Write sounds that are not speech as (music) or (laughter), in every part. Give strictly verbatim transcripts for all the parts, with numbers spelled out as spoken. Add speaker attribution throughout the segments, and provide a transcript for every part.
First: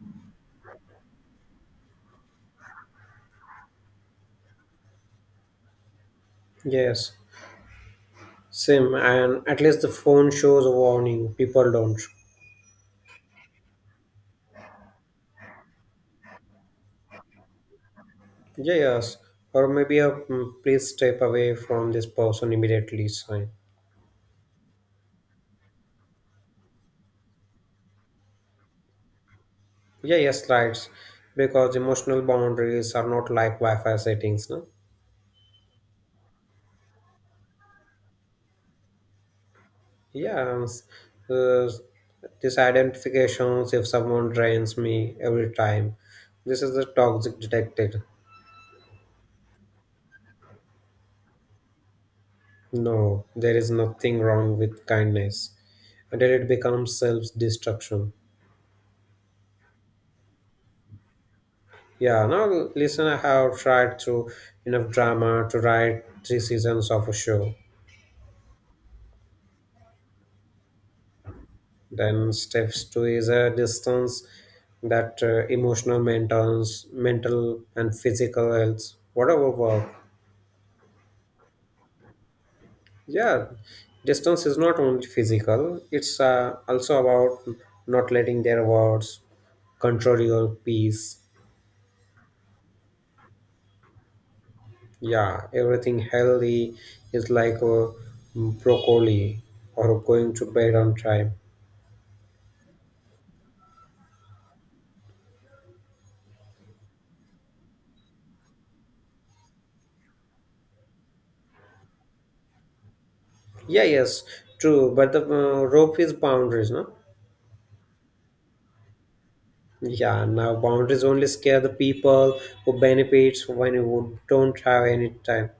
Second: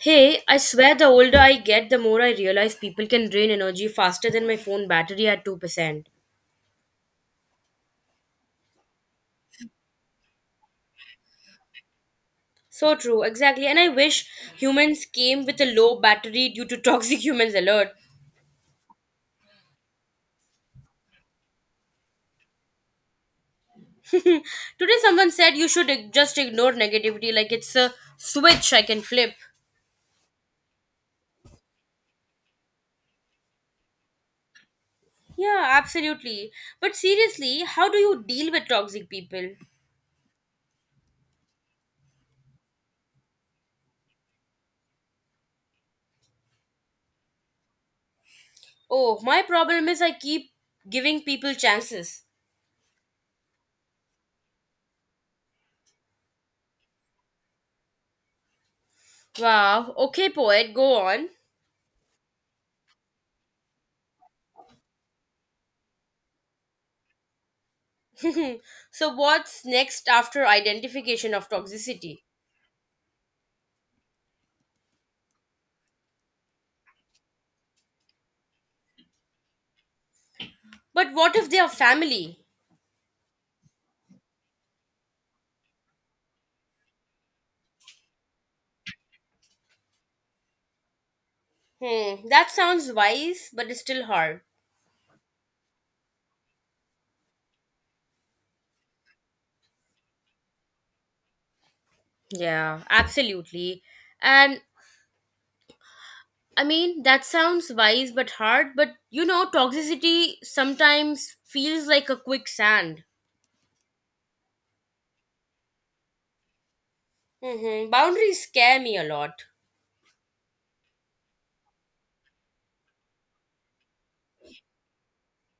Speaker 1: Hey, I swear the older I get, the more I realize people can drain energy faster than my phone battery at two percent.
Speaker 2: Yes, same. And at least the phone shows a warning. People don't.
Speaker 1: So true, exactly. And I wish humans came with a low battery due to toxic (laughs) humans alert.
Speaker 2: Yeah, yes. Or maybe a mm, please step away from this person immediately sign.
Speaker 1: Today, someone said you should ig- just ignore negativity like it's a switch I can flip.
Speaker 2: Yeah, yes, right. Because emotional boundaries are not like Wi-Fi settings. No?
Speaker 1: Yeah, absolutely. But seriously, how do you deal with toxic people?
Speaker 2: Yeah, s- uh, these identifications if someone drains me every time. This is the toxic detected.
Speaker 1: Oh, my problem is I keep giving people chances.
Speaker 2: No, there is nothing wrong with kindness. And then it becomes self-destruction.
Speaker 1: Wow, okay, poet, go on.
Speaker 2: Yeah, now listen, I have tried through enough drama to write three seasons of a show.
Speaker 1: So, what's next after identification of toxicity?
Speaker 2: Then steps two is a distance that uh, emotional maintenance, mental and physical health, whatever work.
Speaker 1: But what if they are family?
Speaker 2: Yeah, distance is not only physical; it's uh, also about not letting their words control your peace.
Speaker 1: Hmm, that sounds wise, but it's still hard.
Speaker 2: Yeah, everything healthy is like a broccoli or going to bed on time.
Speaker 1: Yeah, absolutely. And I mean, that sounds wise but hard, but you know, toxicity sometimes feels like a quicksand.
Speaker 2: Yeah, yes, true. But the uh, rope is boundaries, no?
Speaker 1: Mm-hmm. Boundaries scare me a lot.
Speaker 2: Yeah, now boundaries only scare the people who benefits when you don't have any time.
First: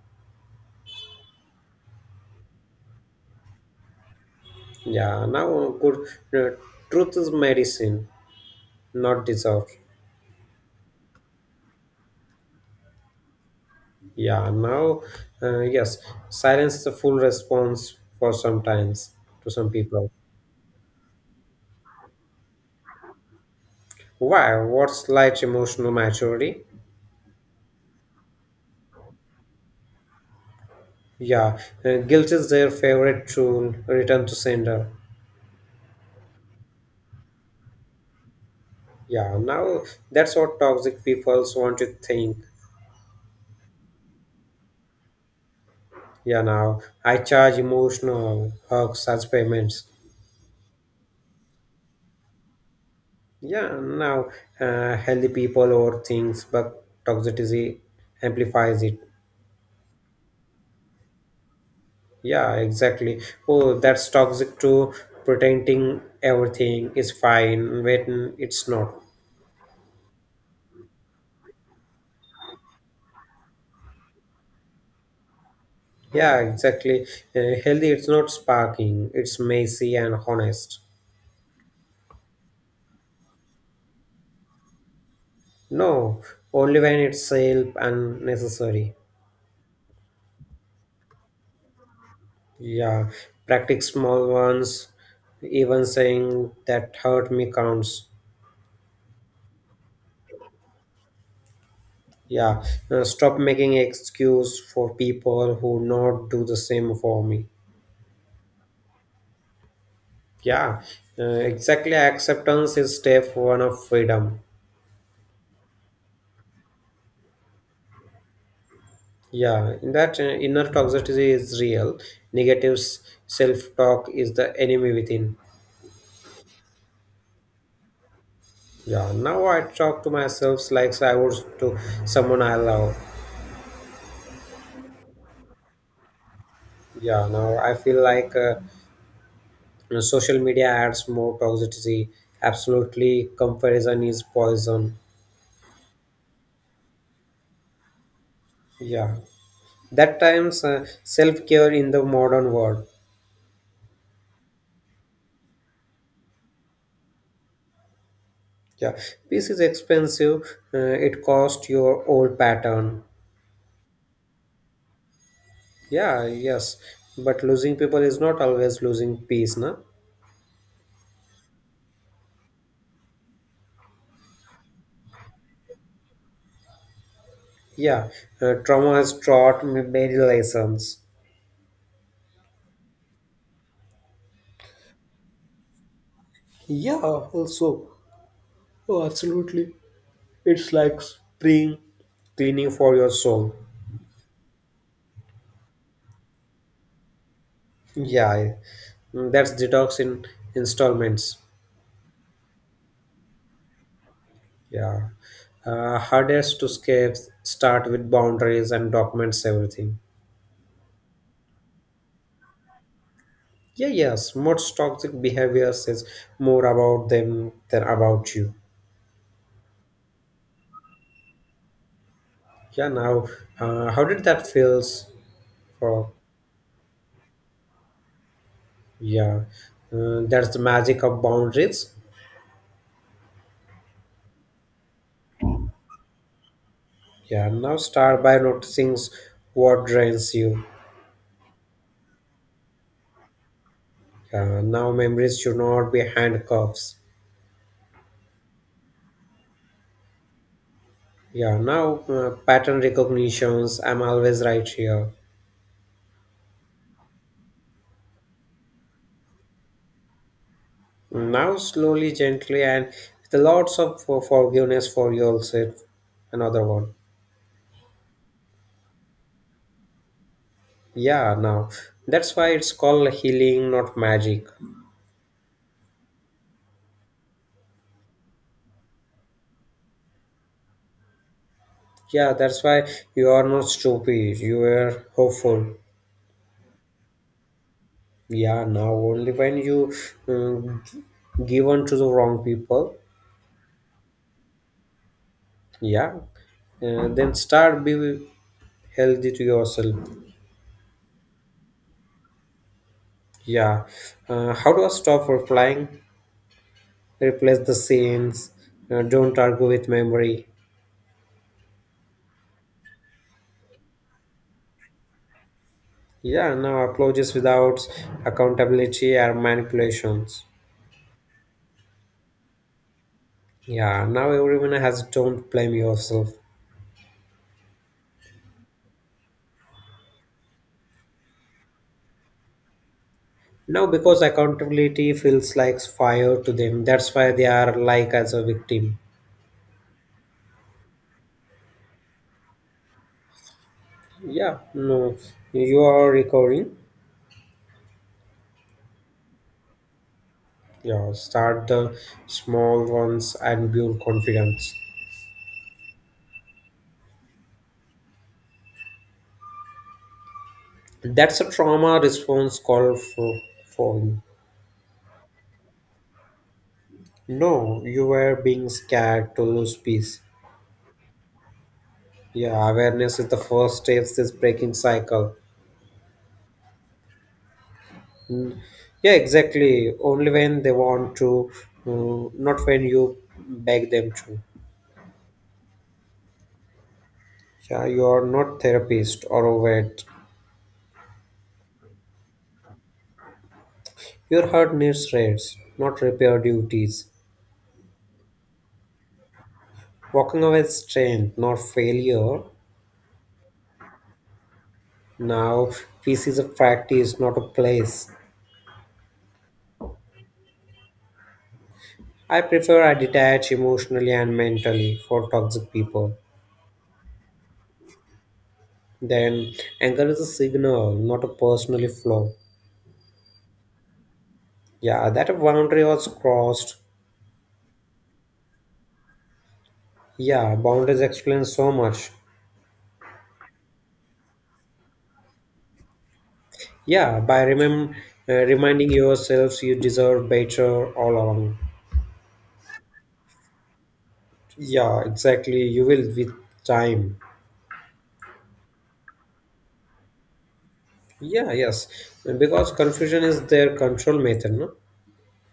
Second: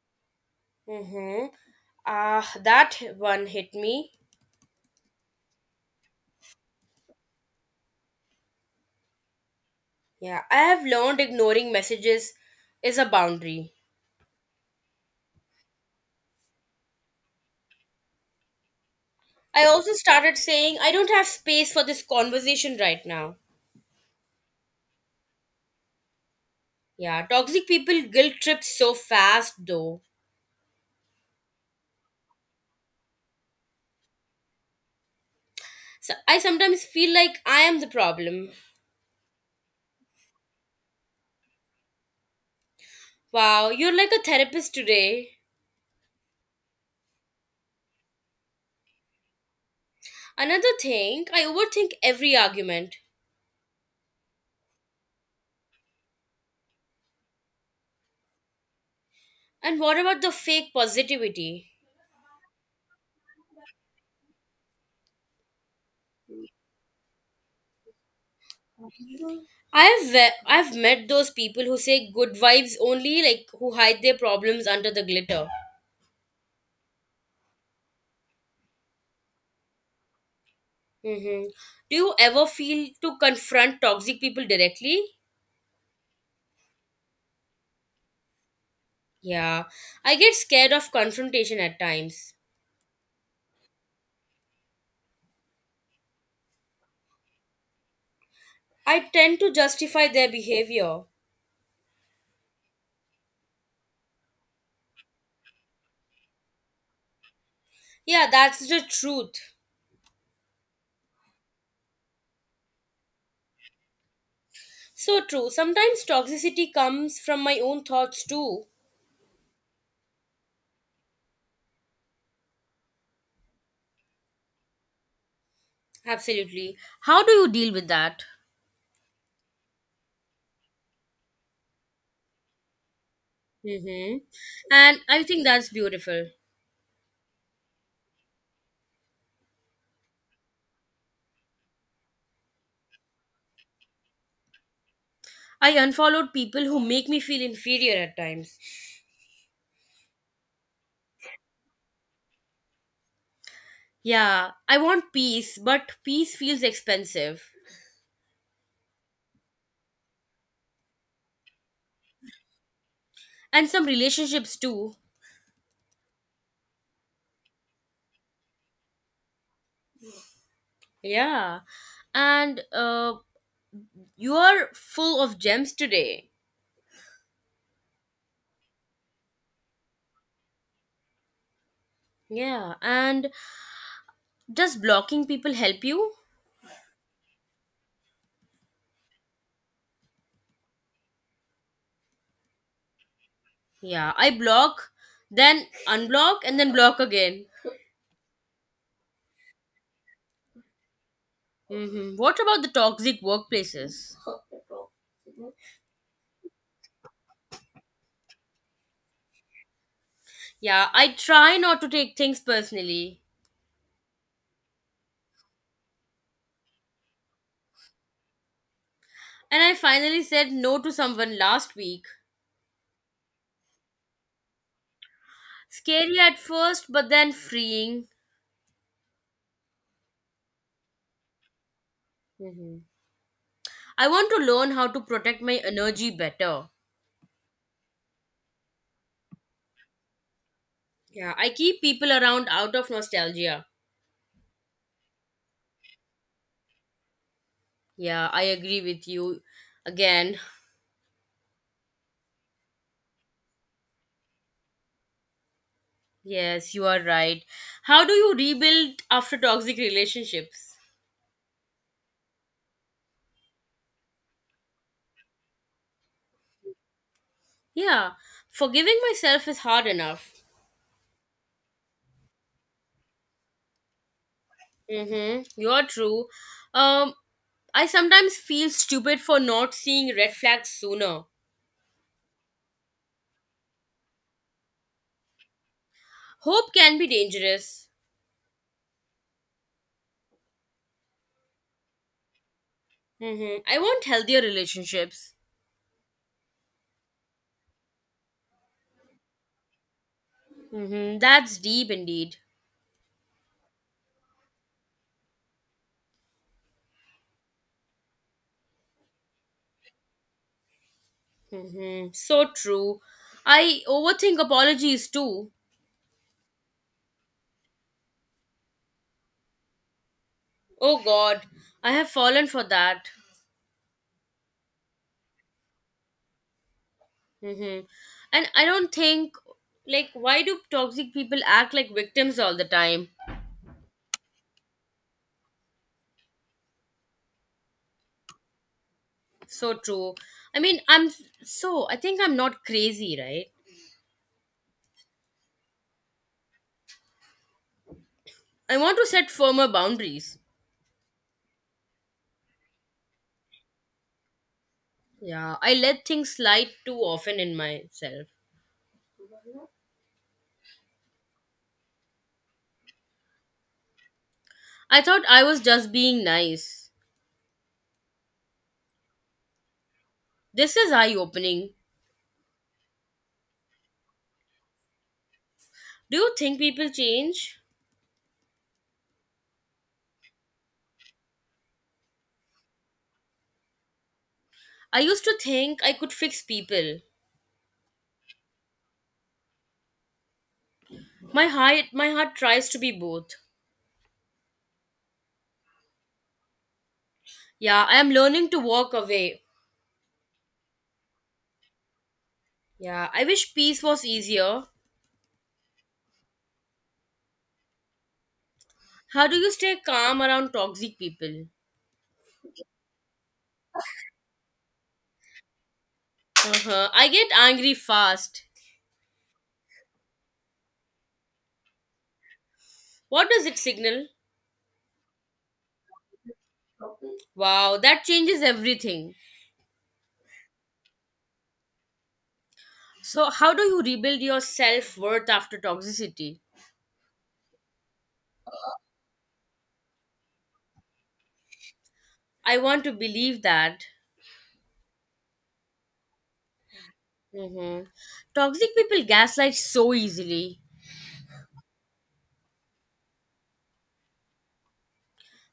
Speaker 1: Mm-hmm. Ah, that one hit me.
Speaker 2: Yeah, now uh, good. Uh, Truth is medicine, not deserved.
Speaker 1: Yeah, I have learned ignoring messages is a boundary.
Speaker 2: Yeah, now, uh, yes, silence is a full response for sometimes to
Speaker 1: I
Speaker 2: some
Speaker 1: also
Speaker 2: people.
Speaker 1: started saying, I don't have space for this conversation right now.
Speaker 2: Why? What's light emotional maturity?
Speaker 1: Yeah, toxic people guilt trip so fast though.
Speaker 2: Yeah, uh, guilt is their favorite tool. Return to sender.
Speaker 1: So I sometimes feel like I am the problem.
Speaker 2: Yeah, now that's what toxic people want to think.
Speaker 1: Wow, you're like a therapist today.
Speaker 2: Yeah, now I charge emotional hugs as payments.
Speaker 1: Another thing, I overthink every argument.
Speaker 2: Yeah, now uh, healthy people overthinks, but toxicity amplifies it.
Speaker 1: And what about the fake positivity?
Speaker 2: Yeah, exactly. Oh, that's toxic too. Pretending everything is fine when it's not.
Speaker 1: I've ve- I've met those people who say good vibes only, like who hide their problems under the glitter.
Speaker 2: Yeah, exactly. Uh, healthy, it's not sparking. It's messy and honest.
Speaker 1: Mm-hmm. Do you ever feel to confront toxic people directly?
Speaker 2: No, only when it's self unnecessary.
Speaker 1: Yeah, I get scared of confrontation at times.
Speaker 2: Yeah, practice small ones. Even saying that hurt me counts.
Speaker 1: I tend to justify their behavior.
Speaker 2: Yeah, uh, stop making excuse for people who not do the same for me.
Speaker 1: Yeah, that's the truth.
Speaker 2: Yeah, uh, exactly. Acceptance is step one of freedom.
Speaker 1: So true. Sometimes toxicity comes from my own thoughts too.
Speaker 2: Yeah, in that uh, inner toxicity is real. Negative self talk is the enemy within.
Speaker 1: Absolutely. How do you deal with that?
Speaker 2: Yeah, now I talk to myself like I would to someone I love.
Speaker 1: Mm-hmm. And I think that's beautiful.
Speaker 2: Yeah, now I feel like. Uh, You know, social media adds more toxicity. Absolutely, comparison is poison.
Speaker 1: I unfollowed people who make me feel inferior at times.
Speaker 2: Yeah, that times uh, self care in the modern world.
Speaker 1: Yeah, I want peace, but peace feels expensive.
Speaker 2: Yeah, peace is expensive. Uh, it costs your old pattern.
Speaker 1: And some relationships too.
Speaker 2: Yeah, yes, but losing people is not always losing peace, na?
Speaker 1: Yeah. And uh, you are full of gems today.
Speaker 2: Yeah, uh, trauma has taught me many lessons.
Speaker 1: Yeah, and does blocking people help you?
Speaker 2: Yeah, also, oh, absolutely. It's like spring. Cleaning for your soul.
Speaker 1: Yeah, I block, then unblock, and then block again.
Speaker 2: Yeah, I- mm, that's detox in installments.
Speaker 1: hmm What about the toxic workplaces?
Speaker 2: Yeah. Uh, hardest to escape, start with boundaries and documents everything.
Speaker 1: Yeah, I try not to take things personally.
Speaker 2: Yeah, yes. Most toxic behavior says more about them than about you.
Speaker 1: And I finally said no to someone last week.
Speaker 2: Yeah, now, uh, how did that feels for,
Speaker 1: Scary at first, but then freeing.
Speaker 2: yeah, uh, that's the magic of boundaries.
Speaker 1: hmm I want to learn how to protect my energy better.
Speaker 2: Yeah, now start by noticing what drains you.
Speaker 1: Yeah, I keep people around out of nostalgia.
Speaker 2: Yeah, now memories should not be handcuffs.
Speaker 1: Yeah, I agree with you again.
Speaker 2: Yeah, now uh, pattern recognitions. I'm always right here.
Speaker 1: Yes, you are right. How do you rebuild after toxic relationships?
Speaker 2: Now, slowly, gently, and with lots of for- forgiveness for yourself. Another one.
Speaker 1: Yeah, forgiving myself is hard enough.
Speaker 2: Yeah, now that's why it's called healing, not magic.
Speaker 1: Mm-hmm. You're true. Um, I sometimes feel stupid for not seeing red flags sooner.
Speaker 2: Yeah, that's why you are not stupid. You are hopeful.
Speaker 1: Hope can be dangerous.
Speaker 2: Yeah, now only when you um, give on to the wrong people.
Speaker 1: Mm-hmm. I want healthier relationships.
Speaker 2: Yeah, uh, then start be healthy to yourself.
Speaker 1: Mm-hmm. That's deep indeed.
Speaker 2: Yeah. Uh, how do I stop for flying? Replace the scenes. Uh, don't argue with memory.
Speaker 1: Mm-hmm. So true. I overthink apologies too.
Speaker 2: Yeah, now apologies without accountability or manipulations.
Speaker 1: Oh God, I have fallen for that.
Speaker 2: Yeah, now everyone has don't blame yourself.
Speaker 1: Mm-hmm. And I don't think, like, why do toxic people act like victims all the time?
Speaker 2: Now because accountability feels like fire to them, that's why they are like as a victim.
Speaker 1: So true. I mean, I'm so, I think I'm not crazy, right?
Speaker 2: Yeah, no, you are recovering.
Speaker 1: I want to set firmer boundaries.
Speaker 2: Yeah, start the small ones and build confidence.
Speaker 1: Yeah, I let things slide too often in myself.
Speaker 2: That's a trauma response call for for
Speaker 1: I thought I was just being nice.
Speaker 2: No, you were being scared to lose peace.
Speaker 1: This is eye opening.
Speaker 2: Yeah, awareness is the first step is breaking cycle.
Speaker 1: Do you think people change?
Speaker 2: Mm, yeah, exactly. Only when they want to, uh, not when you beg them to.
Speaker 1: I used to think I could fix people.
Speaker 2: Yeah, you are not therapist or a vet.
Speaker 1: My heart, my heart tries to be both.
Speaker 2: Your heart needs rest, not repair duties.
Speaker 1: Yeah, I am learning to walk away.
Speaker 2: Walking away is strength, not failure.
Speaker 1: Yeah, I wish peace was easier.
Speaker 2: Now, peace is a practice, not a place.
Speaker 1: How do you stay calm around toxic people?
Speaker 2: I prefer I detach emotionally and mentally for toxic people.
Speaker 1: Uh-huh. I get angry fast.
Speaker 2: Then anger is a signal, not a personal flaw.
Speaker 1: What does it signal?
Speaker 2: Yeah, that boundary was crossed.
Speaker 1: Wow, that changes everything.
Speaker 2: Yeah, boundaries explain so much.
Speaker 1: So, how do you rebuild your self worth after toxicity?
Speaker 2: Yeah, by remem- uh, reminding yourselves you deserve better all along.
Speaker 1: I want to believe that.
Speaker 2: Yeah, exactly. You will with time.
Speaker 1: Mm-hmm. Toxic people gaslight so easily.
Speaker 2: Yeah, yes. Because confusion is their control method, no?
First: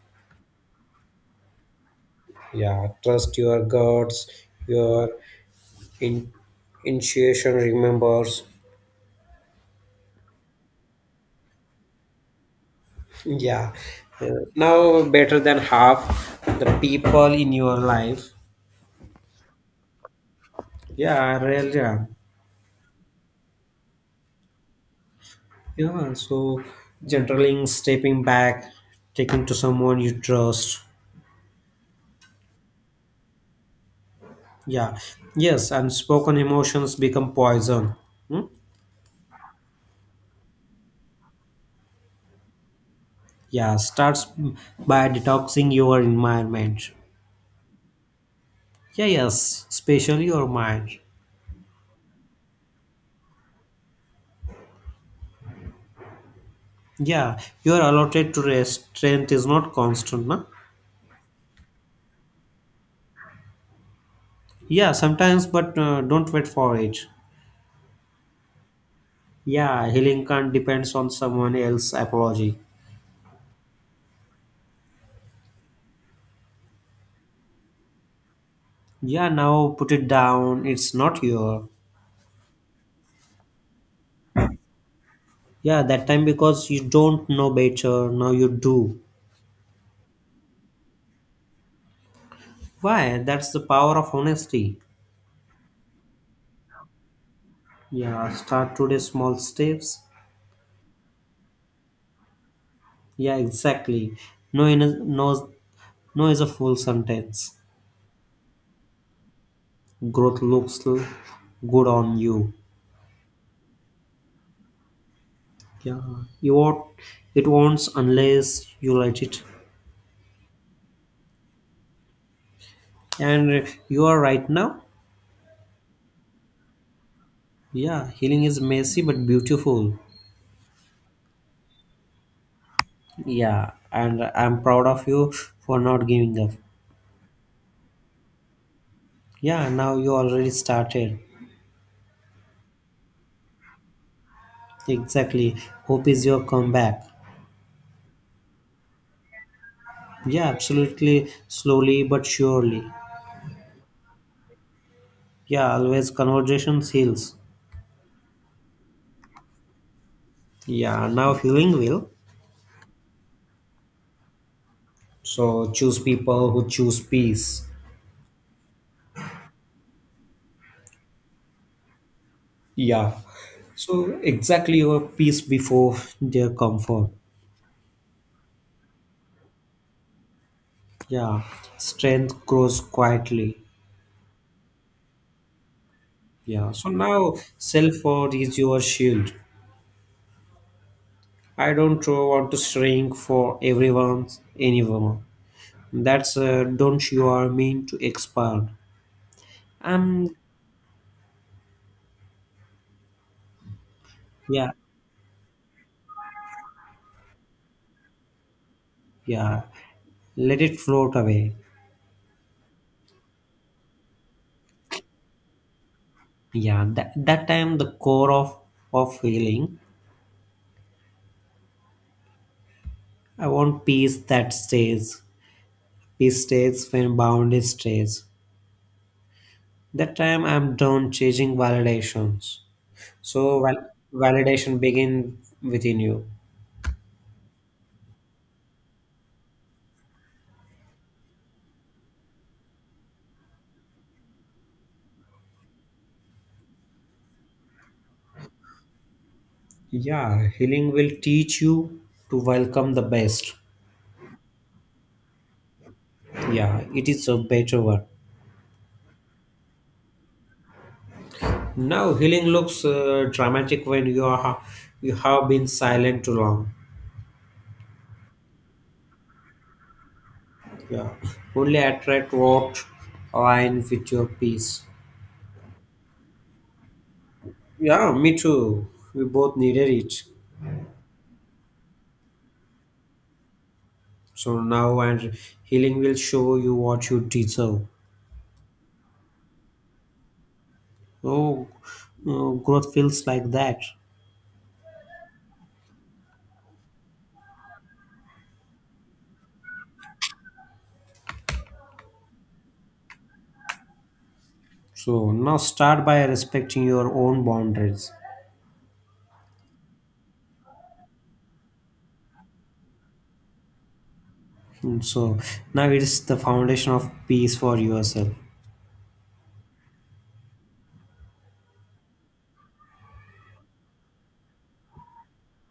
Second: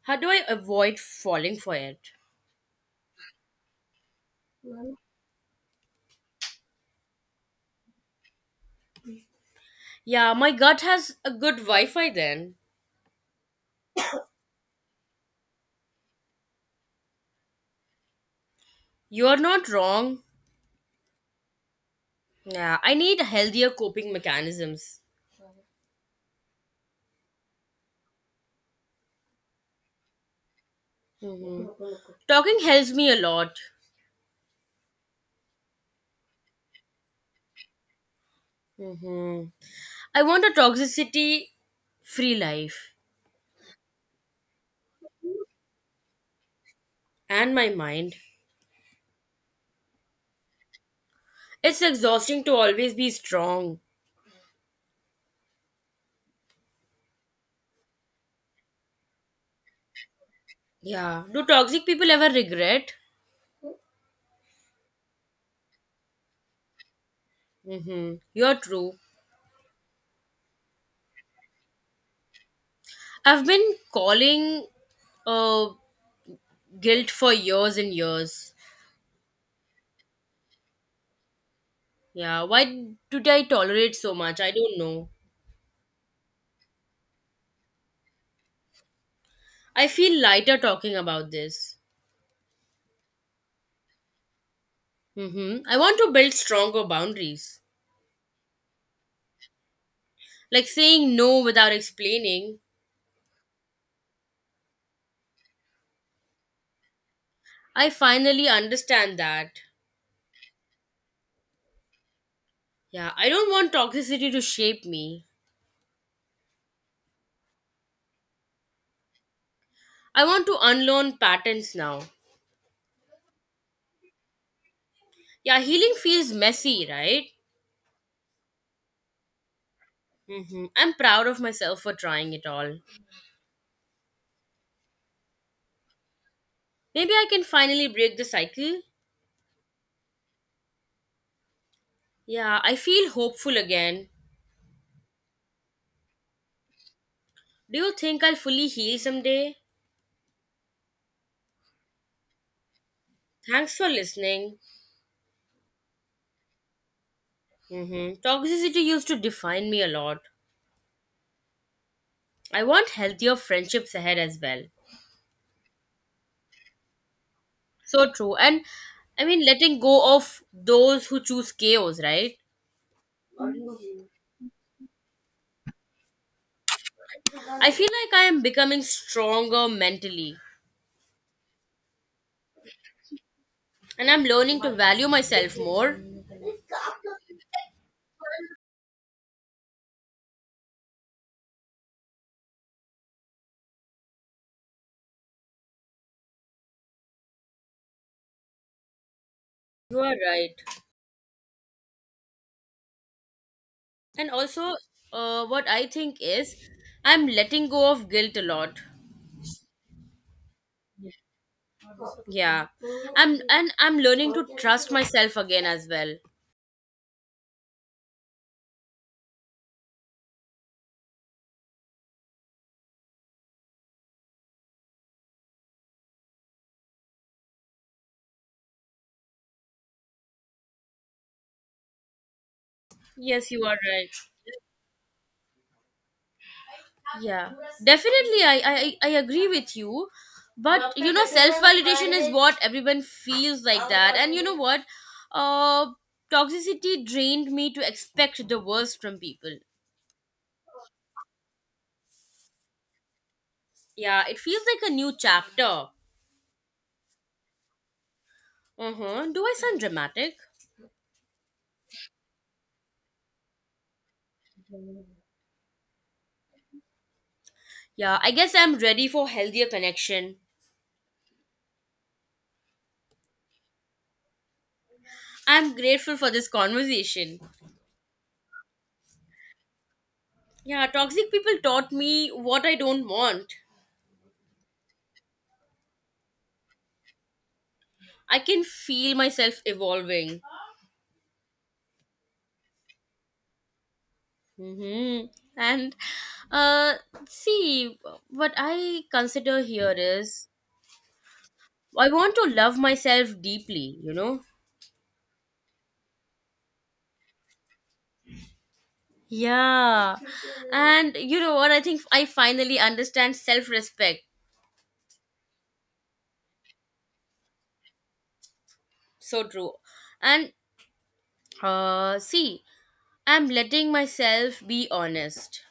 Speaker 1: How do I avoid falling for it?
Speaker 2: Yeah, trust your guts, your in- intuition remembers.
Speaker 1: Yeah, my gut has a good Wi Fi then.
Speaker 2: Yeah, uh, now better than half the people in your life.
Speaker 1: You're not wrong.
Speaker 2: Yeah, really. Yeah,
Speaker 1: Yeah, I need healthier coping mechanisms.
Speaker 2: Yeah, so generally stepping back, taking to someone you trust.
Speaker 1: Talking helps me a lot.
Speaker 2: Yeah, yes, unspoken emotions become poison. Hmm?
Speaker 1: hmm I want a toxicity free life
Speaker 2: Yeah, starts by detoxing your environment.
Speaker 1: and my mind.
Speaker 2: Yeah, yes, especially your mind.
Speaker 1: It's exhausting to always be strong.
Speaker 2: Yeah, you are allotted to rest. Strength is not constant, no?
Speaker 1: Yeah. Do toxic people ever regret?
Speaker 2: Yeah, sometimes, but uh, don't wait for it.
Speaker 1: Mm-hmm. You're true.
Speaker 2: Yeah, healing can't depends on someone else apology.
Speaker 1: I've been calling uh, guilt for years and years.
Speaker 2: Yeah, now put it down. It's not your.
Speaker 1: Yeah, why did I tolerate so much? I don't know.
Speaker 2: Yeah, that time because you don't know better. Now you do.
Speaker 1: I feel lighter talking about this.
Speaker 2: Why? That's the power of honesty.
Speaker 1: Mm-hmm. I want to build stronger boundaries.
Speaker 2: Yeah, start today small steps.
Speaker 1: Like saying no without explaining.
Speaker 2: Yeah, exactly. No, in a, no, no is a full sentence.
Speaker 1: I finally understand that.
Speaker 2: Growth looks l- good on you.
Speaker 1: Yeah, I don't want toxicity to shape me.
Speaker 2: Yeah, you won't. It won't unless you let it.
Speaker 1: I want to unlearn patterns now.
Speaker 2: And you are right now.
Speaker 1: Yeah, healing feels messy, right?
Speaker 2: Yeah, healing is messy but beautiful.
Speaker 1: hmm I'm proud of myself for trying it all.
Speaker 2: Yeah, and I'm proud of you for not giving up.
Speaker 1: Maybe I can finally break the cycle.
Speaker 2: Yeah, now you already started.
Speaker 1: Yeah, I feel hopeful again.
Speaker 2: Exactly. Hope is your comeback.
Speaker 1: Do you think I'll fully heal someday?
Speaker 2: Yeah, absolutely. Slowly but surely.
Speaker 1: Thanks for listening.
Speaker 2: Yeah, always conversations heals.
Speaker 1: hmm Toxicity used to define me a lot.
Speaker 2: Yeah, now healing will.
Speaker 1: I want healthier friendships ahead as well.
Speaker 2: So choose people who choose peace.
Speaker 1: So true. And I mean, letting go of those who choose chaos, right?
Speaker 2: Yeah. So exactly your peace before their comfort.
Speaker 1: I feel like I am becoming stronger mentally
Speaker 2: Yeah. Strength grows quietly.
Speaker 1: and I'm learning to value myself more.
Speaker 2: Yeah, so now self-worth is your shield. I don't uh, want to shrink for everyone's anyone. That's uh, don't you are mean to expand.
Speaker 1: You are
Speaker 2: Um,
Speaker 1: right. And
Speaker 2: yeah,
Speaker 1: also, uh, what I think is I'm letting go of guilt a lot.
Speaker 2: yeah. Let it float away.
Speaker 1: Yeah. I'm and I'm learning to trust myself again as well.
Speaker 2: Yeah, that that time the core of of feeling. I want peace that stays. Peace stays when boundary stays. That time I'm done chasing validations.
Speaker 1: Yes, you
Speaker 2: So
Speaker 1: are
Speaker 2: val-
Speaker 1: right.
Speaker 2: validation begin within you.
Speaker 1: Yeah, definitely, i i, I I agree with you, but you know self-validation is what everyone feels like that. And you know what? uh Toxicity drained me to expect the worst from people.
Speaker 2: Yeah, healing will teach you to welcome the best.
Speaker 1: Yeah, it feels like a new chapter.
Speaker 2: Yeah, it is a better one.
Speaker 1: Uh-huh. Do I sound dramatic?
Speaker 2: Now, healing looks uh, dramatic when you are you have been silent too long.
Speaker 1: Yeah, I guess I'm ready for healthier connection.
Speaker 2: Yeah, (laughs) only attract what align with your peace.
Speaker 1: I'm grateful for this conversation.
Speaker 2: Yeah, me too. We both needed it.
Speaker 1: Yeah, toxic people taught me what I don't want.
Speaker 2: So now, and healing will show you what you deserve.
Speaker 1: I can feel myself evolving.
Speaker 2: Oh, uh, growth feels like that.
Speaker 1: Mm-hmm. And uh, see, what I consider here is I want to love myself deeply, you know?
Speaker 2: So now, start by respecting your own boundaries.
Speaker 1: Yeah. And you know what? I think I finally understand self respect.
Speaker 2: Mm, So now it is the foundation of peace for yourself.
Speaker 1: So true. And uh, see, I'm letting myself be honest.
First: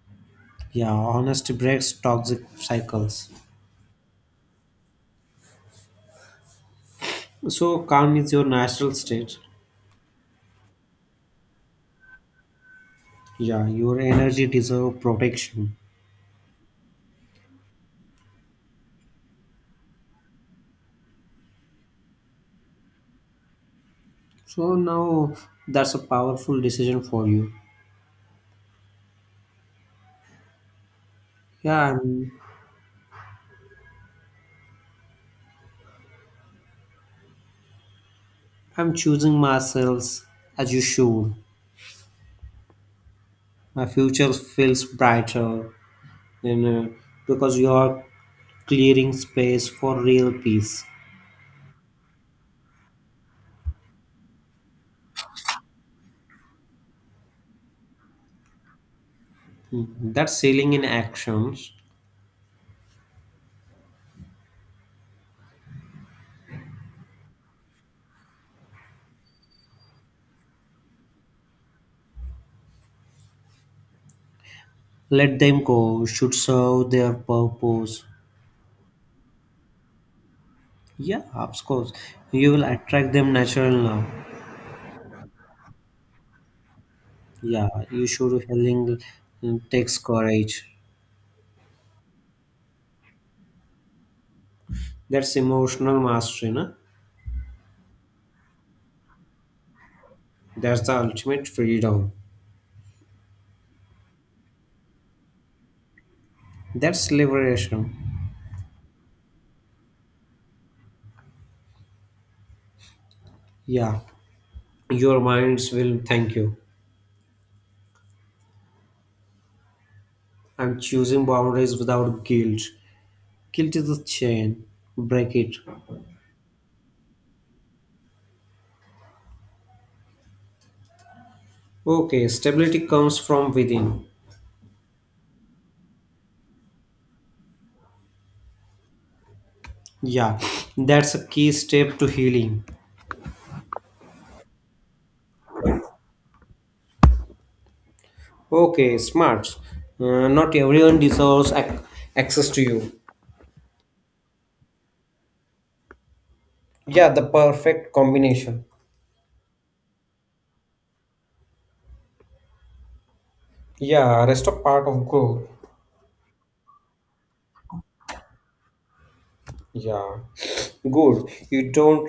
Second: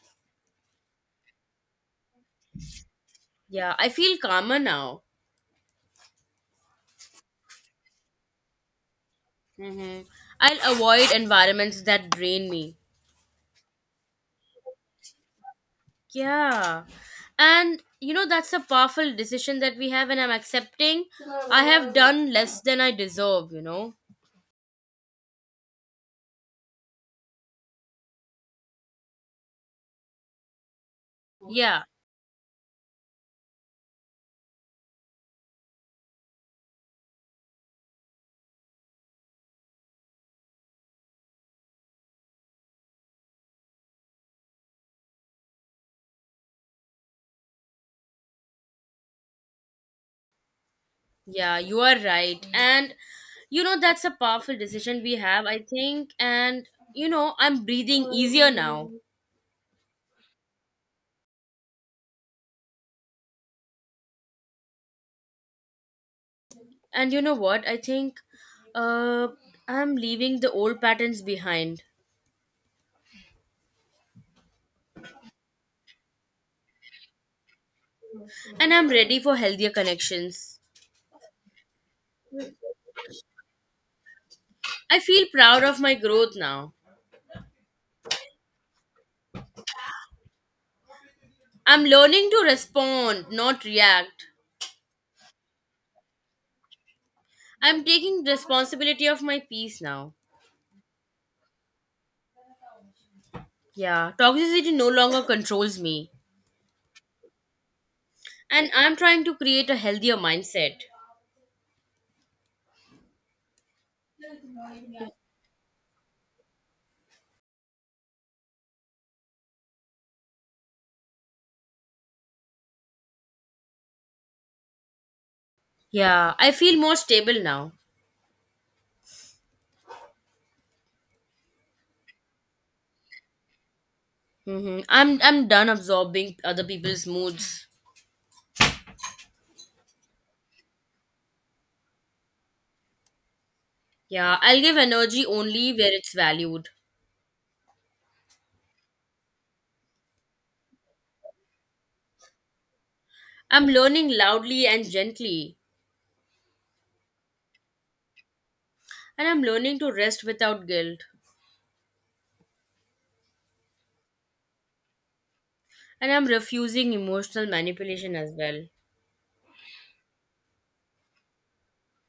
Speaker 2: Yeah, honesty breaks toxic cycles.
Speaker 1: Yeah, I feel calmer now.
Speaker 2: So calm is your natural state.
Speaker 1: Mm-hmm. I'll avoid environments that drain me.
Speaker 2: Yeah, your energy deserve protection.
Speaker 1: Yeah. And you know, that's a powerful decision that we have, and I'm accepting I have done less than I deserve, you know?
Speaker 2: So now that's a powerful decision for you.
Speaker 1: Yeah.
Speaker 2: Yeah, I'm, I'm choosing myself as you should. My future feels brighter, and uh, because you are clearing space for real peace.
Speaker 1: Yeah, you are right. And you know, that's a powerful decision we have, I think. And you know, I'm breathing easier now.
Speaker 2: That's healing in actions.
Speaker 1: And you know what? I think uh, I'm leaving the old patterns behind
Speaker 2: Let them go should serve their purpose.
Speaker 1: and I'm ready for healthier connections.
Speaker 2: Yeah, of course you will attract them natural now.
Speaker 1: I feel proud of my growth now.
Speaker 2: Yeah, you should. Healing takes courage.
Speaker 1: I'm learning to respond, not react.
Speaker 2: That's emotional mastery, na?
Speaker 1: I'm taking responsibility of my peace now.
Speaker 2: That's the ultimate freedom.
Speaker 1: Yeah, toxicity no longer controls me.
Speaker 2: That's liberation.
Speaker 1: And I'm trying to create a healthier mindset.
Speaker 2: Yeah, your minds will thank you. I'm choosing boundaries without guilt. Guilt is a chain. Break it.
Speaker 1: Yeah, I feel more stable now.
Speaker 2: Okay, stability comes from within.
Speaker 1: hmm I'm I'm done absorbing other people's moods.
Speaker 2: Yeah, that's a key step to healing.
Speaker 1: Yeah, I'll give energy only where it's valued.
Speaker 2: Okay, smart. Uh, not everyone deserves ac- access to you.
Speaker 1: I'm learning loudly and gently.
Speaker 2: Yeah, the perfect combination.
Speaker 1: And I'm learning to rest without guilt.
Speaker 2: Yeah, rest of part of growth.
Speaker 1: And I'm refusing emotional manipulation as well.
Speaker 2: Yeah, good. You don't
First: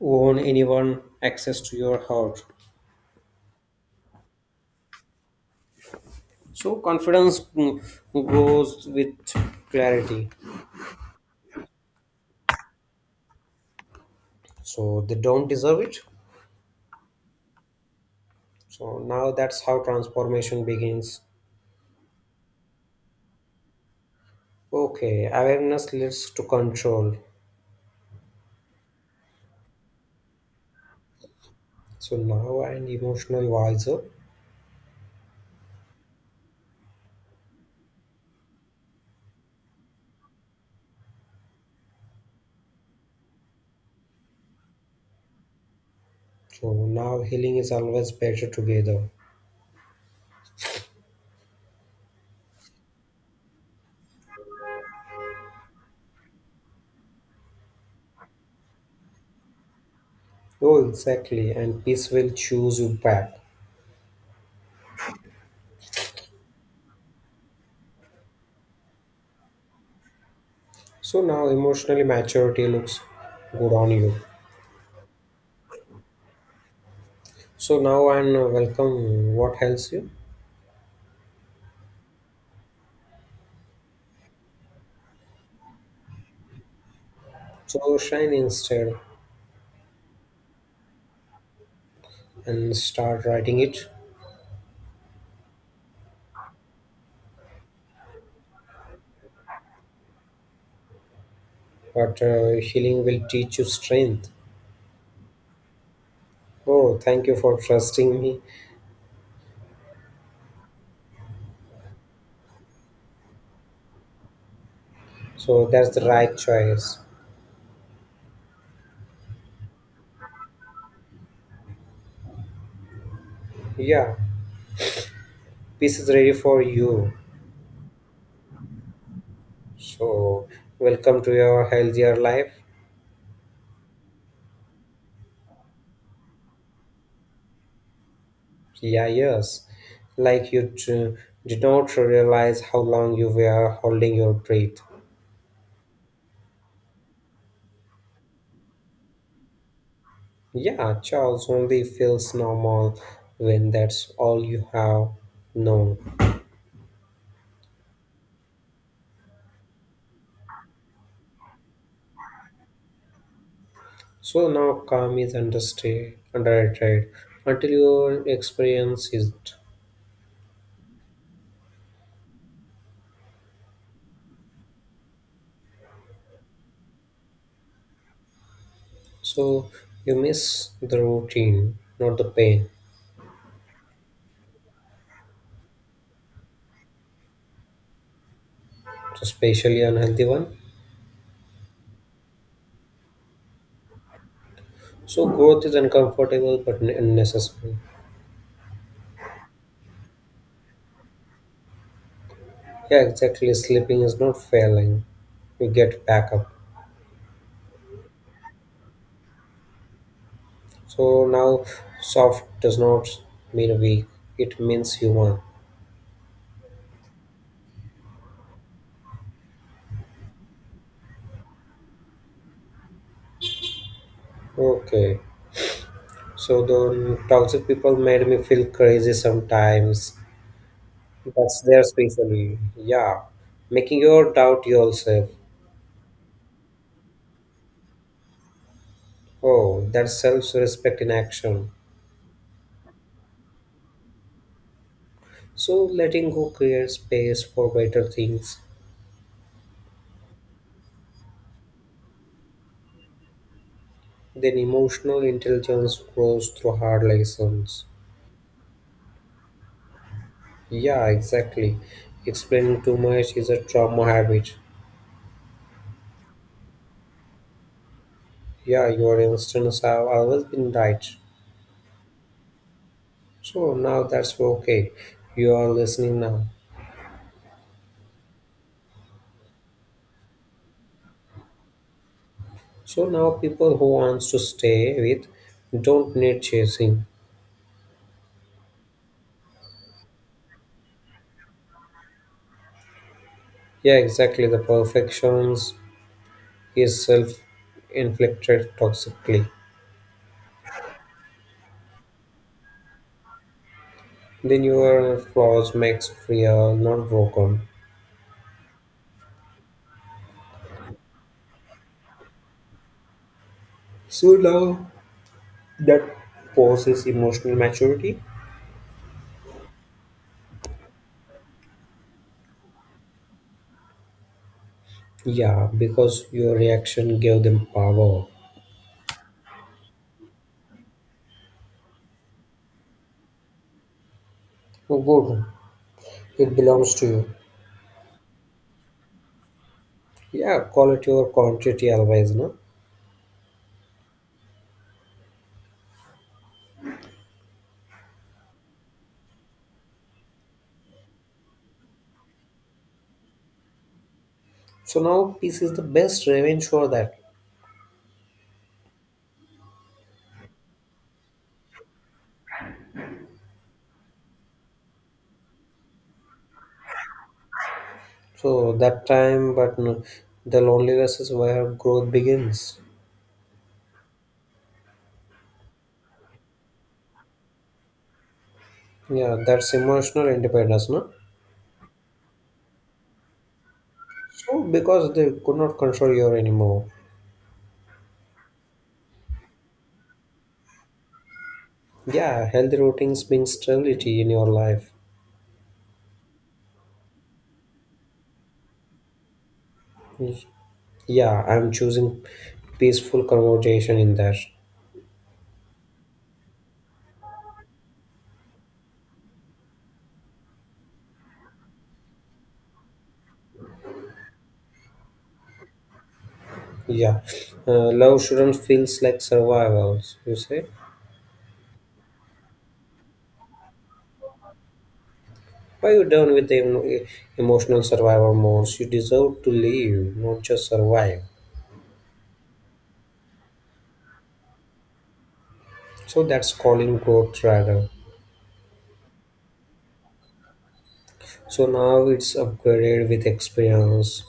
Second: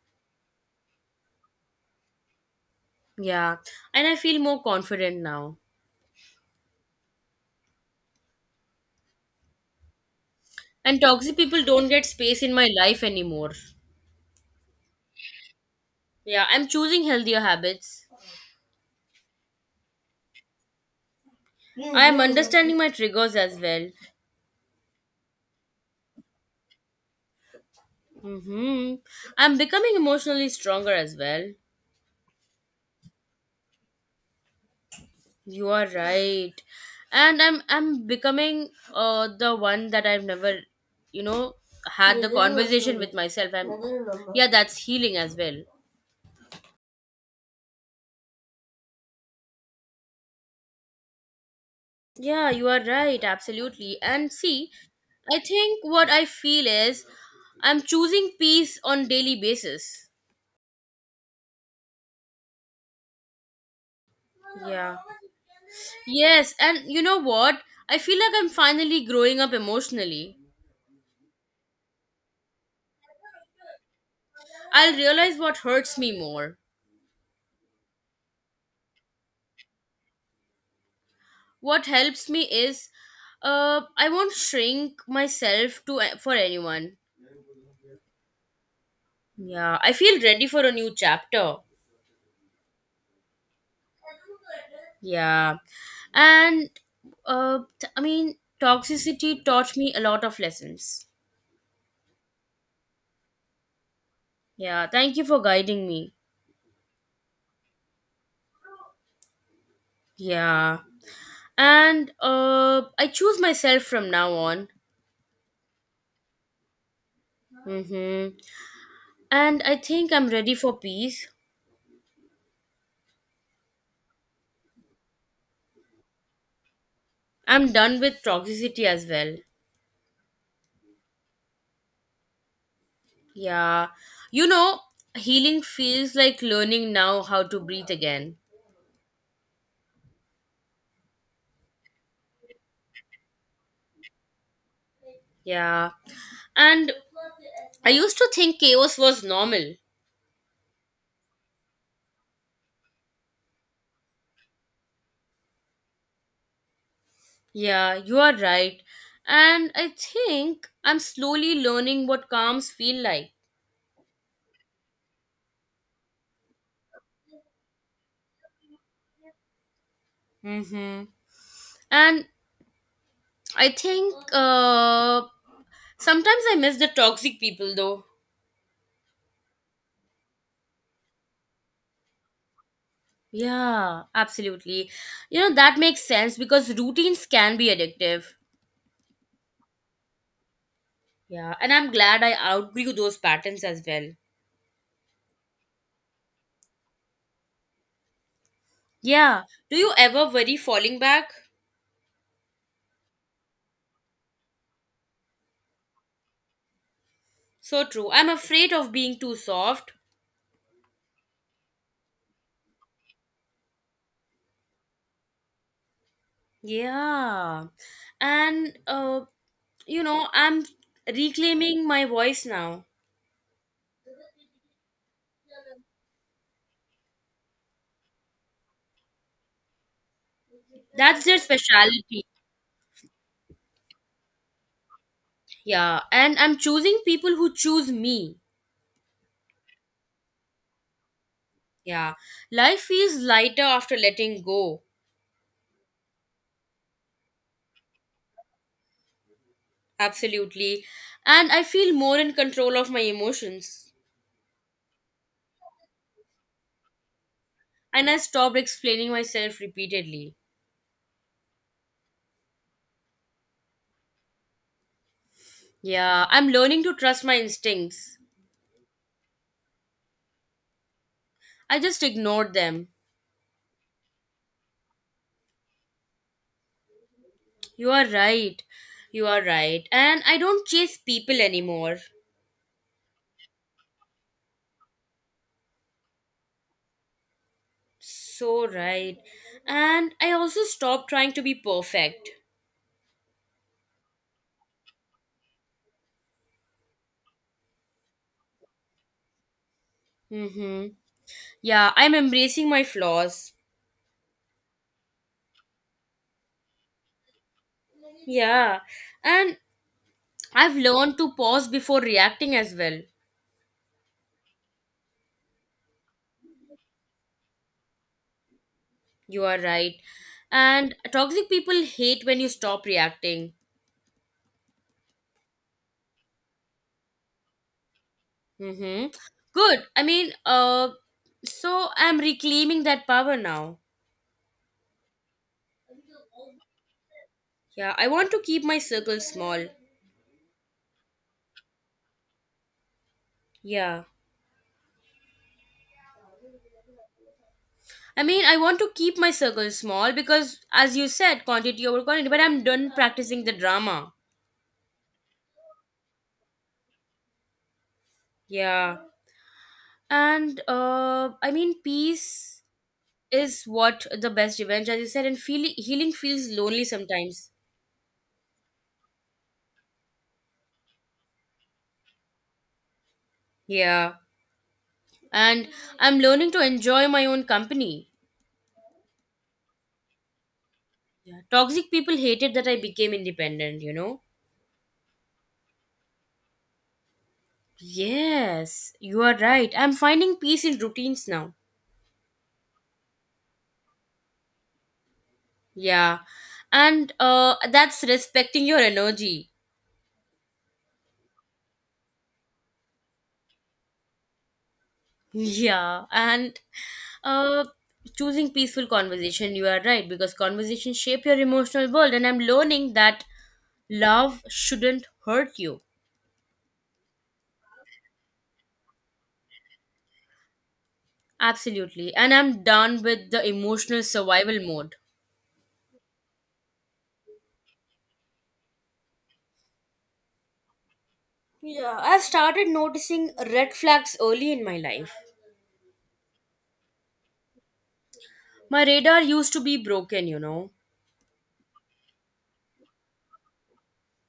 Speaker 2: own anyone access to your heart.
Speaker 1: Yeah, and I feel more confident now.
Speaker 2: So confidence mm, goes with clarity.
Speaker 1: And toxic people don't get space in my life anymore.
Speaker 2: So they don't deserve it.
Speaker 1: Yeah, I'm choosing healthier habits.
Speaker 2: So now that's how transformation begins.
Speaker 1: I'm understanding my triggers as well.
Speaker 2: Okay, awareness leads to control.
Speaker 1: Mm-hmm. I'm becoming emotionally stronger as well.
Speaker 2: So now and emotional wiser.
Speaker 1: You are right. And I'm I'm becoming uh the one that I've never, you know, had the conversation with myself. I'm Yeah, that's healing as well.
Speaker 2: So now healing is always better together.
Speaker 1: Yeah, you are right, absolutely. And see, I think what I feel is I'm choosing peace on daily basis.
Speaker 2: Oh, exactly. And peace will choose you back.
Speaker 1: Yeah. Yes, and you know what? I feel like I'm finally growing up emotionally.
Speaker 2: So now emotionally maturity looks good on you.
Speaker 1: I'll realize what hurts me more.
Speaker 2: So now and uh, welcome. What helps you?
Speaker 1: What helps me is uh I won't shrink myself to for anyone.
Speaker 2: So shine instead
Speaker 1: Yeah, I feel ready for a new chapter.
Speaker 2: and start writing it.
Speaker 1: Yeah. And uh t- I mean toxicity taught me a lot of lessons.
Speaker 2: But uh, healing will teach you strength.
Speaker 1: Yeah, thank you for guiding me.
Speaker 2: Oh, thank you for trusting me.
Speaker 1: Yeah. And uh I choose myself from now on.
Speaker 2: So that's the right choice.
Speaker 1: Mhm. And I think I'm ready for peace.
Speaker 2: Yeah, peace is ready for you.
Speaker 1: I'm done with toxicity as well.
Speaker 2: So welcome to your healthier life.
Speaker 1: Yeah. You know, healing feels like learning now how to breathe again.
Speaker 2: Yeah, yes. Like you t- did not realize how long you were holding your breath.
Speaker 1: Yeah. And I used to think chaos was normal.
Speaker 2: Yeah, Charles only feels normal when that's all you have known.
Speaker 1: Yeah, you are right. And I think I'm slowly learning what calms feel like.
Speaker 2: So now calm is understood, underrated until you experience it.
Speaker 1: Mm-hmm. And I think uh, sometimes I miss the toxic people though.
Speaker 2: So you miss the routine, not the pain,
Speaker 1: Yeah, absolutely. You know, that makes sense because routines can be addictive.
Speaker 2: especially unhealthy one.
Speaker 1: Yeah, and I'm glad I outgrew those patterns as well.
Speaker 2: So growth is uncomfortable but ne- necessary.
Speaker 1: Yeah, do you ever worry falling back?
Speaker 2: Yeah, exactly. Sleeping is not failing. You get back up.
Speaker 1: So true. I'm afraid of being too soft.
Speaker 2: So now soft does not mean weak, it means human.
Speaker 1: Yeah, and uh, you know, I'm reclaiming my voice now.
Speaker 2: Okay. So the toxic people made me feel crazy sometimes.
Speaker 1: That's their
Speaker 2: That's their
Speaker 1: specialty.
Speaker 2: specialty. Yeah. Making your doubt yourself.
Speaker 1: Yeah, and I'm choosing people who choose me.
Speaker 2: Oh, that's self respect in action.
Speaker 1: Yeah, life feels lighter after letting go.
Speaker 2: So letting go creates space for better things.
Speaker 1: Absolutely. And I feel more in control of my emotions.
Speaker 2: Then emotional intelligence grows through hard lessons.
Speaker 1: And I stopped explaining myself repeatedly.
Speaker 2: Yeah, exactly. Explaining too much is a trauma habit.
Speaker 1: Yeah, I'm learning to trust my instincts.
Speaker 2: Yeah, your instincts have always been right.
Speaker 1: I just ignored them.
Speaker 2: So now that's okay. You are listening now.
Speaker 1: You are right. You are right. And I don't chase people anymore.
Speaker 2: So now people who wants to stay with don't need chasing.
Speaker 1: So right. And I also stopped trying to be perfect.
Speaker 2: Yeah, exactly. The perfections is self-inflicted toxically.
Speaker 1: Mm-hmm. Yeah, I'm embracing my flaws.
Speaker 2: Then your flaws makes real, not broken.
Speaker 1: Yeah. And I've learned to pause before reacting as well.
Speaker 2: So now that poses emotional maturity.
Speaker 1: You are right. And toxic people hate when you stop reacting.
Speaker 2: Yeah, because your reaction gave them power.
Speaker 1: Mm-hmm. Good. I mean, uh, so I'm reclaiming that power now.
Speaker 2: Oh, good. It belongs to you.
Speaker 1: Yeah, I want to keep my circle small.
Speaker 2: Yeah, quality over quantity always, no?
Speaker 1: Yeah. I mean, I want to keep my circle small because, as you said, quantity over quality, but I'm done practicing the drama.
Speaker 2: So now peace is the best revenge for that.
Speaker 1: Yeah. And, uh, I mean, peace is what the best revenge, as you said, and feel- healing feels lonely sometimes.
Speaker 2: So that time, but no, the loneliness is where growth begins.
Speaker 1: Yeah. And I'm learning to enjoy my own company.
Speaker 2: Yeah, that's emotional independence, no?
Speaker 1: Yeah. Toxic people hated that I became independent, you know?
Speaker 2: So because they could not control you anymore.
Speaker 1: Yes, you are right. I'm finding peace in routines now.
Speaker 2: Yeah, healthy routines bring stability in your life.
Speaker 1: Yeah. And uh, that's respecting your energy. (laughs)
Speaker 2: Yeah, I'm choosing peaceful conversation in that.
Speaker 1: Yeah. And uh, choosing peaceful conversation, you are right, because conversation shape your emotional world. And I'm learning that love shouldn't hurt you.
Speaker 2: Yeah, uh, love shouldn't feels like survival. You say,
Speaker 1: Absolutely. And I'm done with the emotional survival mode.
Speaker 2: why you done with the em- emotional survival modes? You deserve to live, not just survive.
Speaker 1: Yeah, I've started noticing red flags early in my life.
Speaker 2: So that's calling growth rather.
Speaker 1: My radar used to be broken, you know.
Speaker 2: So now it's upgraded with experience.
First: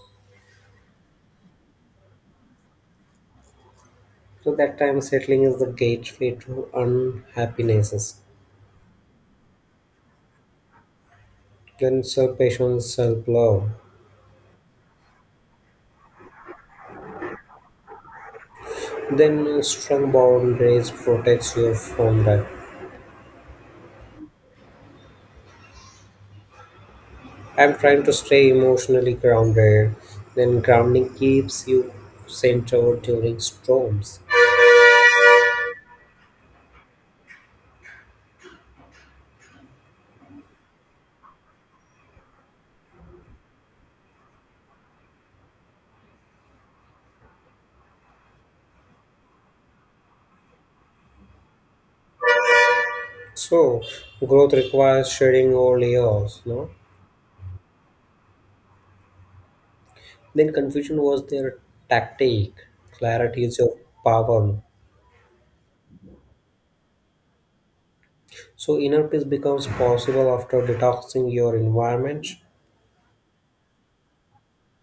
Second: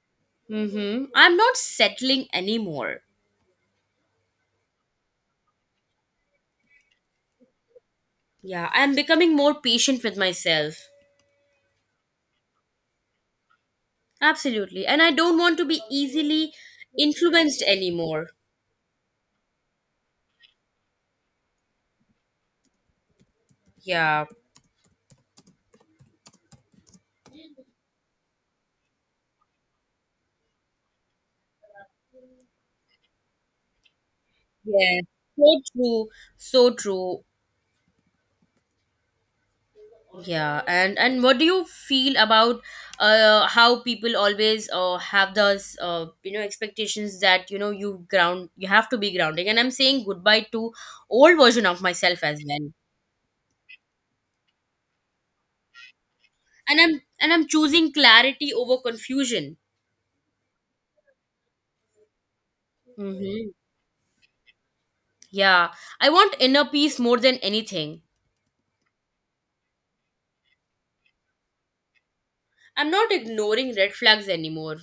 Speaker 1: Mhm. I'm not settling anymore.
Speaker 2: So that time settling is the gateway to unhappinesses.
Speaker 1: Yeah, I'm becoming more patient with myself.
Speaker 2: Then self-patience, self-love.
Speaker 1: Absolutely. And I don't want to be easily influenced anymore.
Speaker 2: Then uh, strong boundaries protects you from that.
Speaker 1: Yeah.
Speaker 2: I'm trying to stay emotionally grounded. Then grounding keeps you centered during storms.
Speaker 1: Yeah. So true. So true. Yeah, and and what do you feel about uh how people always uh have those uh you know expectations that you know you ground you have to be grounding? And I'm saying goodbye to old version of myself as well.
Speaker 2: So growth requires shedding all layers, no?
Speaker 1: And I'm and I'm choosing clarity over confusion.
Speaker 2: Then confusion was their tactic. Clarity
Speaker 1: Mm-hmm.
Speaker 2: is your power.
Speaker 1: Yeah, I want inner peace more than anything.
Speaker 2: So inner peace becomes possible after detoxing your environment.
Speaker 1: I'm not ignoring red flags anymore.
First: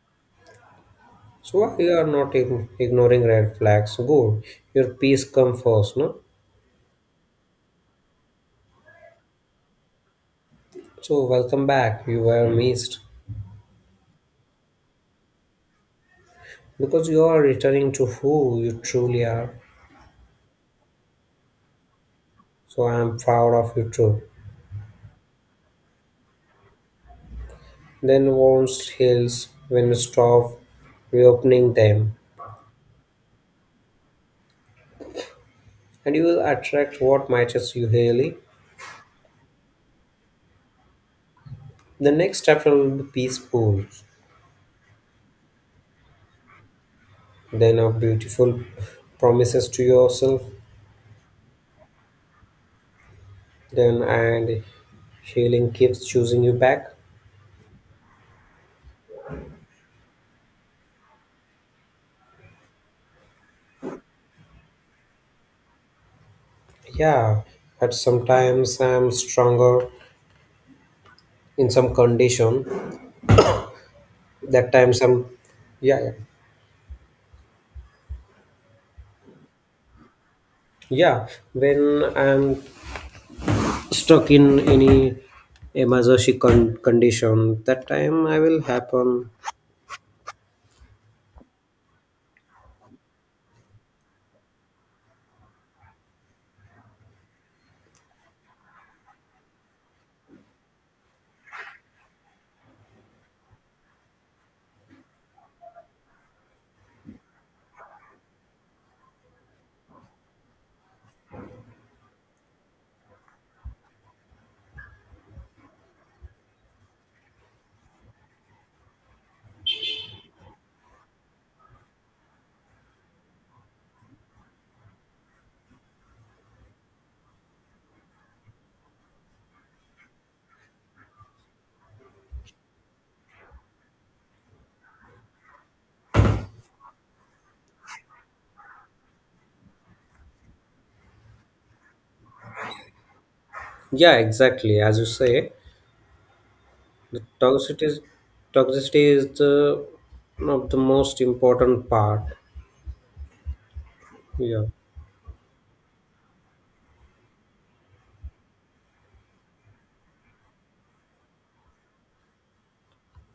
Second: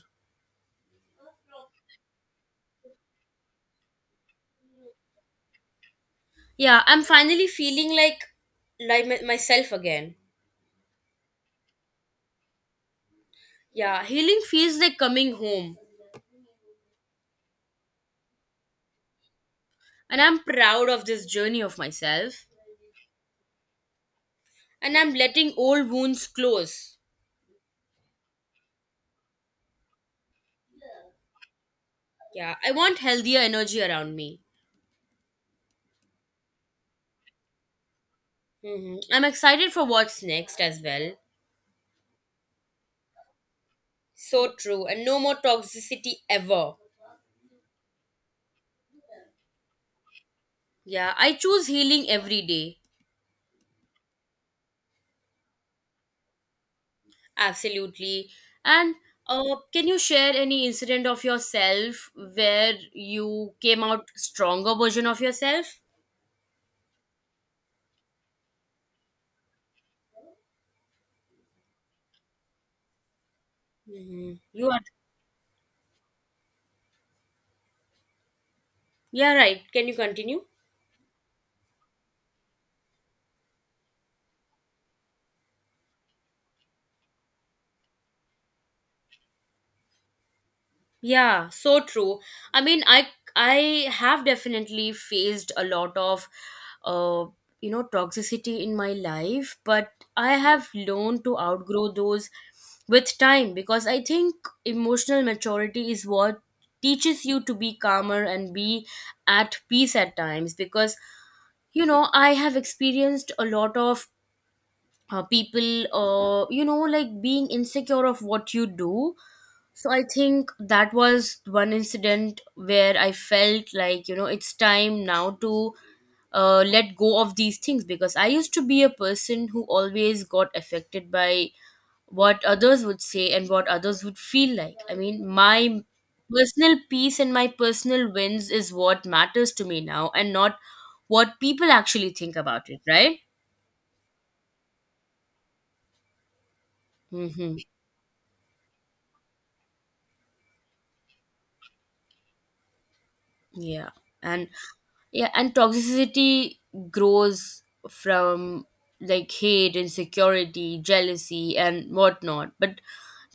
Speaker 2: So why you are not ign- ignoring red flags? Good. Your peace comes first, no?
Speaker 1: Yeah, I'm finally feeling like like my- myself again.
Speaker 2: So welcome back. You were missed
Speaker 1: Yeah, healing feels like coming home.
Speaker 2: because you are returning to who you truly are.
Speaker 1: And I'm proud of this journey of myself.
Speaker 2: So I am proud of you too.
Speaker 1: And I'm letting old wounds close.
Speaker 2: Then wounds heals when you stop reopening them,
Speaker 1: Yeah, I want healthier energy around me.
Speaker 2: and you will attract what matters you really.
Speaker 1: hmm I'm excited for what's next as well.
Speaker 2: The next chapter will be peaceful,
Speaker 1: So true. And no more toxicity ever.
Speaker 2: then of beautiful promises to yourself,
Speaker 1: Yeah, I choose healing every day.
Speaker 2: then and healing keeps choosing you back.
Speaker 1: Absolutely. And uh, can you share any incident of yourself where you came out stronger version of yourself?
Speaker 2: Yeah, but sometimes I'm stronger in some condition.
Speaker 1: Hmm. You
Speaker 2: That
Speaker 1: are.
Speaker 2: time some, yeah, yeah,
Speaker 1: Yeah, right. Can you continue?
Speaker 2: yeah. When I'm stuck in any a emergency con- condition, that time I will happen.
Speaker 1: Yeah, so true. I mean, I I have definitely faced a lot of uh you know toxicity in my life, but I have learned to outgrow those with time because I think emotional maturity is what teaches you to be calmer and be at peace at times because you know I have experienced a lot of uh, people uh you know like being insecure of what you do, so I think that was one incident where I felt like, you know, it's time now to uh, let go of these things because I used to be a person who always got affected by what others would say and what others would feel like. I mean, my personal peace and my personal wins is what matters to me now and not what people actually think about it, right?
Speaker 2: Yeah, exactly, as you say, the
Speaker 1: Mm-hmm.
Speaker 2: toxicity is, toxicity is the one of the most important part.
Speaker 1: Yeah, and
Speaker 2: Yeah,
Speaker 1: yeah, and toxicity grows from like hate, insecurity, jealousy and whatnot, but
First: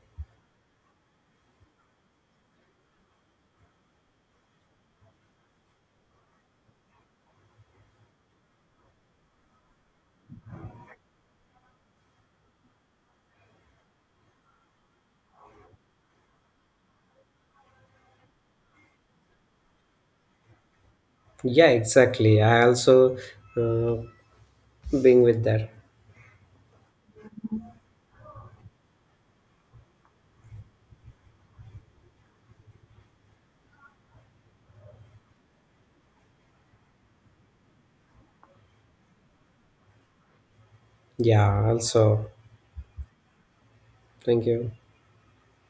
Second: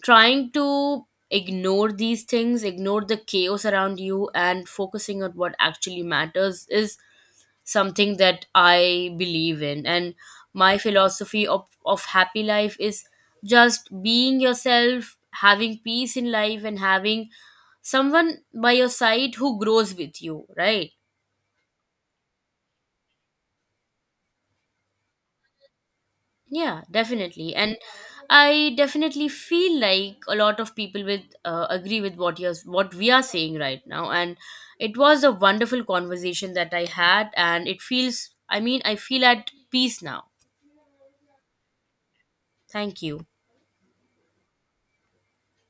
Speaker 1: trying to ignore these things, ignore the chaos around you and focusing on what actually matters is something that I believe in. And my philosophy of, of happy life is just being yourself, having peace in life and having someone by your side who grows with you, right?
Speaker 2: yeah, exactly. I also uh, being with that.
Speaker 1: Yeah, definitely. And I definitely feel like a lot of people with uh, agree with what you're what we are saying right now, and it was a wonderful conversation that I had, and it feels, I mean, I feel at peace now.
Speaker 2: Yeah, also,
Speaker 1: Thank you.
Speaker 2: thank you.